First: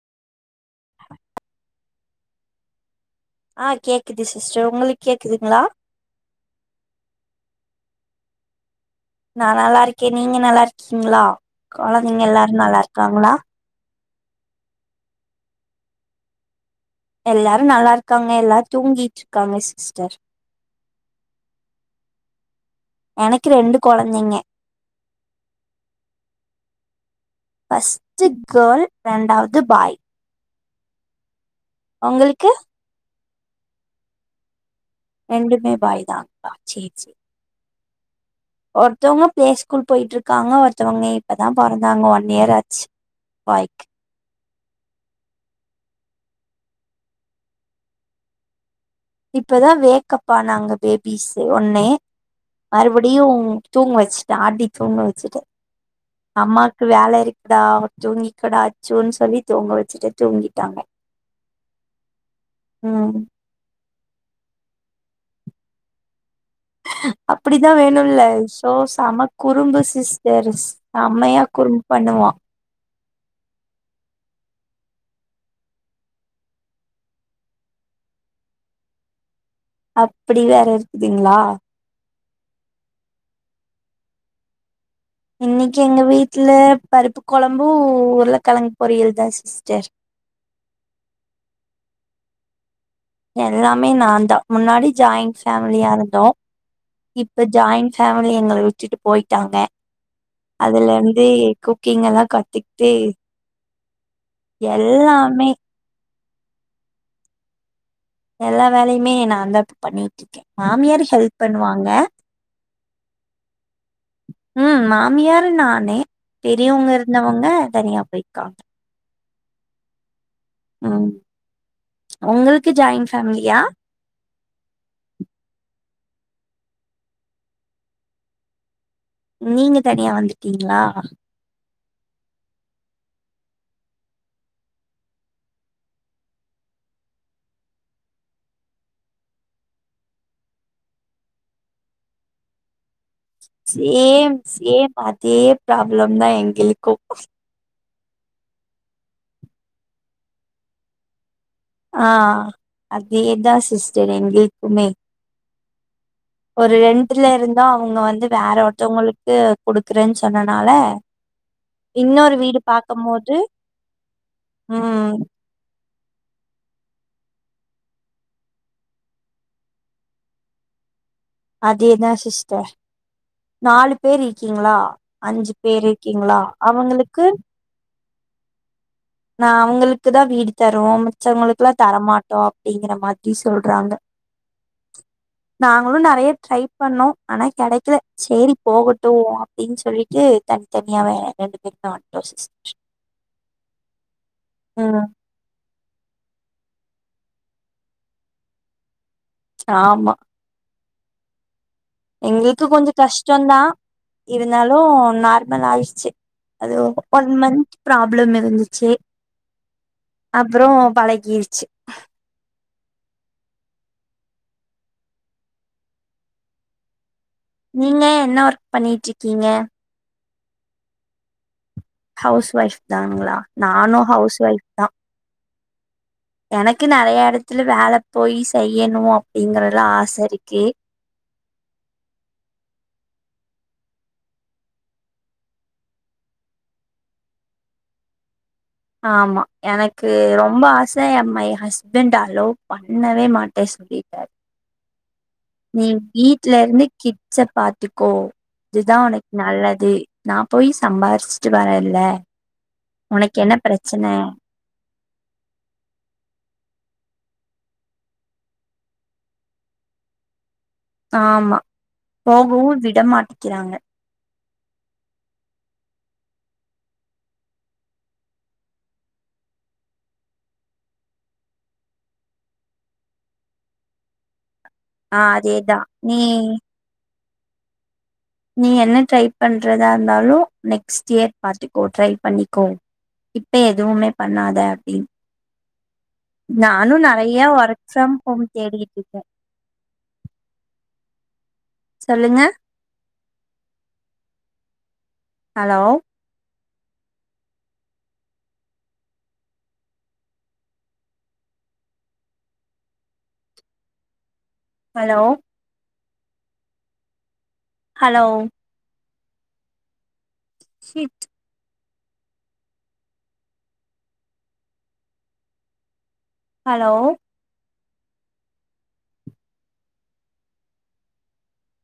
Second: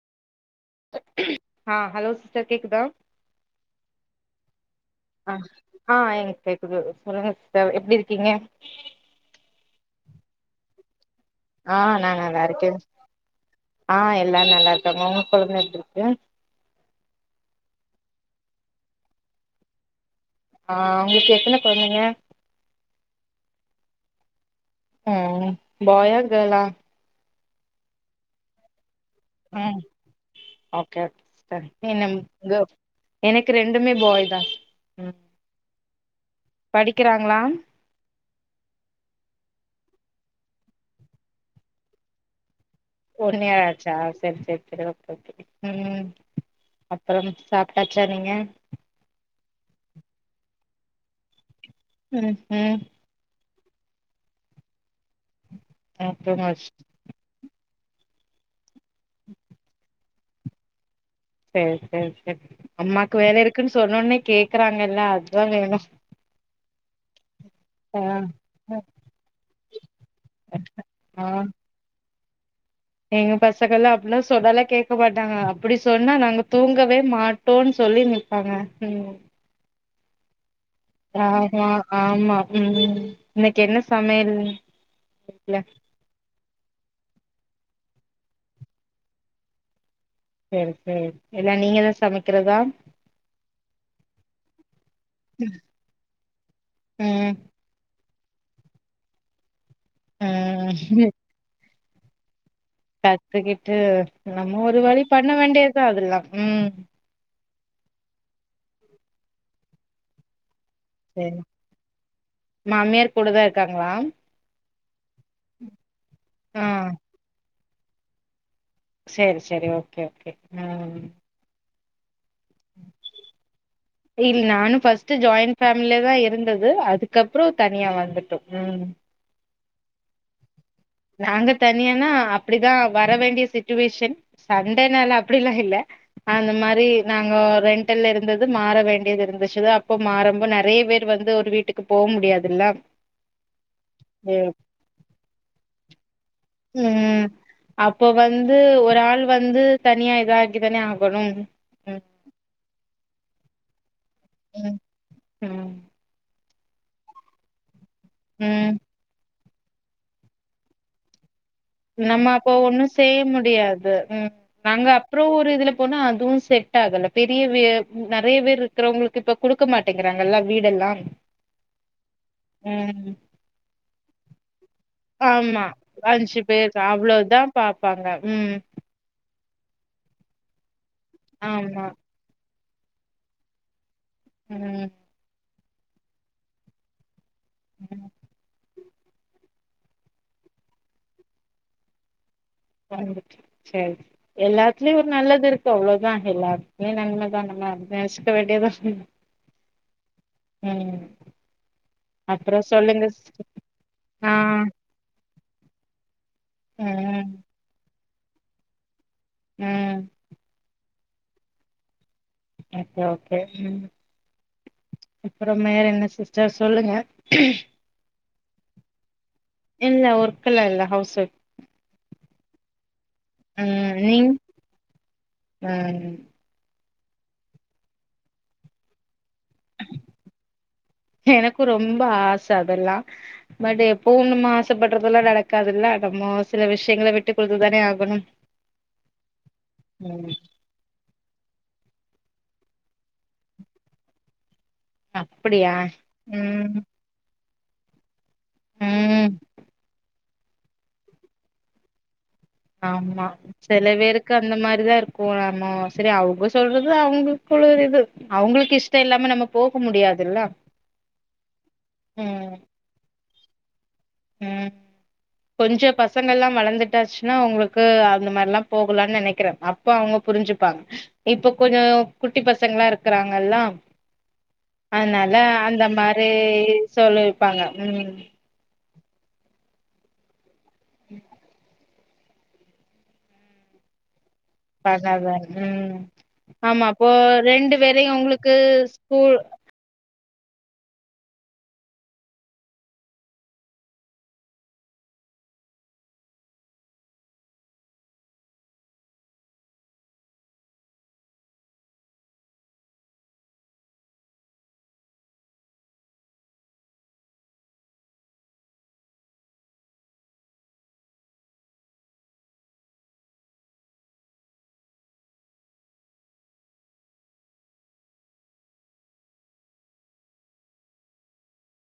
அ hello sister கேக்குதா ஆ கேக்குது சிஸ்டர் உங்களுக்கு அ கேக்குதுங்களா ஆ எனக்கு கேக்குது சொல்லுங்க டர் எப்டி இருக்கீங்க நா நல்லா இருக்கே நீங்க நல்லா இருக்கீங்ளா ஆ கொழந்தங்க எல்லாரு நல்லா இருக்காங்களா அ எல்லாரு நல்லா இருக்காங்க உங்க கொழந்த எப்டிருக்கு எல்லாரு நல்லாருக்காங்க எல்லாரு தூங்கீற்றுருக்காங்க சிஸ்டர் அ உங்களுக்கு எத்தன கொழந்தைங்க எனக்கு ரெண்டு கொழந்தைங்க ம் பாயா கேலா ஃபஸ்ட்டு கேர்ள் ரெண்டாவது பாய் ஒகே சிஸ்டர் உங்களுக்கு எனக்கு ரெண்டுமே பாய் தா ரெண்டுமே பாய் தா படிக்கிறாங்ளா ஒருத்தவங்க பிளே ஸ்கூல் போயிட்டுருக்காங்க ஒருத்தவங்க இப்பதா பொறந்தாங்க ஒன் இயர் ஆச்சு ஒடனே பாய்க்கு ஆயிருச்சா சேரி சேரி சரி ஓகே ஓகே ம் அப்புறம் சாப்ட்டாச்சா நீங்க இப்பதா வேக்கப் ஆனாங்க பேபிஸ் ஒன்னு ம் ம் மறுபடியு தூங்க வச்சுட்ட ஆட்டி தூங்க வச்சுட்ட அப்றமா அம்மாக்கு வேல இருக்குடா தூங்கிக்கடா அச்சுன்னு சொல்லி தூங்க வச்சுட்ட தூங்கிட்டாங்க சேரி சேரி சேரி அம்மாக்கு ம் வேல இருக்குன்னு சொன்னோன்னே கேக்குறாங்கல்ல அதுதா வேணு அப்டிதா ஆ வேணுல்ல சோ சம குறும்பு சிஸ்டர் ஆ செம்மையா குறும்பு பண்ணுவா எங்க பசங்கள்லா அப்டிலா சொன்னாலா கேக்க மாட்டாங்க அப்டி சொன்னா நாங்க தூங்கவே மாட்டோனு சொ சொல்லி நிப்பாங்க ம் அப்டி வேற இரு ஆமா ஆமா ம் இன்னைக்கு என்ன சமையல் வீட்ல இன்னைக்கி எங்க வீட்ல பருப்பு கொழம்பு உருளக்கெழங்கு பொரியல் தா சிஸ்டர் சேரி சேரி இல்ல நீங்கதா சமைக்கிறதா எல்லாமே நான்தா முன்னாடி ஜாயிண்ட் ஃபேமிலியா இருந்தோ ம் இப்ப ஜாயிண்ட் ஃபேமிலி எங்கள விட்டுட்டு போயிட்டாங்க ம் அதுலேருந்து குக்கிங் எல்லா கட் திட்டி ட்டு நம்ம ஒரு வழி பண்ண வேண்டியதா அதுல்லா ம் எல்லா வேலையுமே நான் தா இப்ப பண்ணிட்ருக்கே மாமியாரு சரி ஹெல்ப் பண்ணுவாங்க மாமியார் கூட தா இருக்காங்களா ம் மாமியாரு நானே ஆ பெரியவங்க இருந்தவங்க தனியா போய்க்காங்க சேரி சேரி ஓகே ஓகே ஆ இல்ல நானு ஃபஸ்ட்டு ஜாயிண்ட் ஃபே மிலல தா இருந்தது அதுக்கப்புறோ தனியா வந்துட்டோ ம் நீங்க தனியா வந்துட்டீங்களா நாங்க தனியானா அப்படிதா வர வேண்டிய சுட்டுவேஷன் சண்டேனால அப்டிலா இல்ல அந்த மாரி நாங்க ரெண்டல் இருந்தது மாற வேண்டியது இருந்துச்சு தா அப்போ மாறம்போது நெறைய பேர் வந்து ஒரு வீ வீட்டுக்கு போ முடியாதுல்ல சேம் சேம் அதே பராப்ளம் தா எங்களுக்கு ம் அப்போ வந்து ஒரு ஆள் வந்து தனியா இதாக்கி தானே ஆகணும் ம் ஆ அதேதா சிஸ்டர் ம் எங்களுக்குமே ம் ஒரு ரெண்ட்டுல இருந்தா அவுங்க வந்து வேற ம் ஒருத்தவங்களுக்கு குடுக்குறேன்னு சொன்னனால நம்ம இன்னொரு அப்போ வீடு ஒன்னும் செய்ய பாக்கும்போது முடியாது ம் நாங்க ம் அப்புற ஒரு இதுல போனா அதுவு செட் ஆகல பெரிய வீ நெறைய பேர் இருக்கிறவங்களுக்கு இப்ப குடுக்க மாட்டேங்கிறாங்கல்ல வீடல் லா அதேதா சிஸ்டர் நாலு பேரு ஆமா அஞ்சு பேரு அவங்களுக்கு அவ்ளோதா பாப்பாங்க ம் நா அவுங்களுக்குதா வீடு தருவோ மிச்சவங்களுக்குல்லா ஆமா தரமாட்டோ அப்டிங்கிற மாதிரி சொல்றாங்க ம் நாங்களு நேறைய ட்ரை பண்ணோ ஆனா கெடைக்கல ம். சேரி போகட் டு அப்டின்னு சொல்லிட்டு தனித்தனியாவே ரெண்டு பேரு வந்ட்டோ சிஸ் வந்துட்டு சேரி எல்லாத்துலியு ம் ஒரு நல்லது இருக் கு அவ்ளோதா எல்லாத்துக்குமே நன்மதா நம்ம அப்டி நெனச்சிக்க வேண்டியதா ஆமா ம் அப்புறம் எங்களுக்கு கொஞ்சோ சொல்லுங்க சிஸ்டர் கஷ்டந்தா ஆ இருந்தாலு நார்மலாயிடுச்சு அது ஒரு ஒன் ம் மந்த் ப்ராப்ளம் இருந்துச்சு ம் அப்றோ பழ கிருச்சு ஓகே ஓகே ம் அப்புறம் வேற என்ன சிஸ்டர் சொல்லுங்க நீங்க என்ன ஒர்க் பண்ணிட்ருக் இல்ல ஒர்க்கல்லா இல்ல ஹவுஸ் ஒயிஃப் ஹவுஸ் ஒய்ஃப் தானங்களா நானு நீங் ஹவுஸ் ஒய்ஃப் தா ம் எனக் கு நறைய இடத்துல வேல போய் செய்யணு அப்டிங்கறதுல ஆசை இருக்கு எனக்கு ரொம்ப ஆச அதெல்லா பட் எப்பவு நம்ம ஆசப்படுறதெல்லா நடக்காதுல்ல நம் ம ஒரு சில விஷயங்கள விட்டு குடுத்து தானே ஆகணு ஆமா எனக்கு ரொம்ப ஆச யம்மை ஹஸ்பண்ட் அலோ பண்ணவே மாட்டே சொல்லிட்டாரு அப்படியா நீ வீட்ல ம் இருந்து கிட்ஸ பாத்துக்கோ இதுதா ம் உனக்கு நல்லது நா போய் சம்பாரிச்சுட்டு வரேல்ல ஆமா சில பேருக்கு அந்த மாரிதா இருக் கு நம்ம செரி அவுங்க சொல்றது அவுங்களுக்குள்ள ஒரு இது அவுங்களுக்கு இஷ்ட இல்லாம நம்ம போக முடியாது அதெல்லா ஆமா போகவு விட மாட்டிக்கிறாங்க ம் கொஞ்சோ பசங்கல்லா வளர்ந்துட்டாச்சுன்னா உங்களுக்கு அந்த மாரிலா போகலானு நினைக்கிறே அப்ப அவுங்க புரிஞ்சுப்பாங்க இப்ப கொஞ்சோ குட்டி பசங்களா இருக்கிறாங்கல்லா ஆ அதுனால அதேதா அந்த நீ மாரி சொல்லிர்ப்பாங்க ம் நீ என்ன ட்ரை பண்றதா இருந்தாலு நெக்ஸ்ட் இயர் பாத்துக்கோ ட்ரை பண்ணிக்கோ இப்ப எதுவுமே பண்ணாத அப்டின்னு பண்ணாத ம் ஆமா நானு அப்போ நெறைய ரெண்டு ஒர்க் ஃப்ரம் பேரையு ஹோம் உங்களுக்கு தேடிட்டு இருக்கே ஸ்கூல் சொல்லுங்க ஹலோ ஹலோ ஹலோ ஷீத் ஹலோ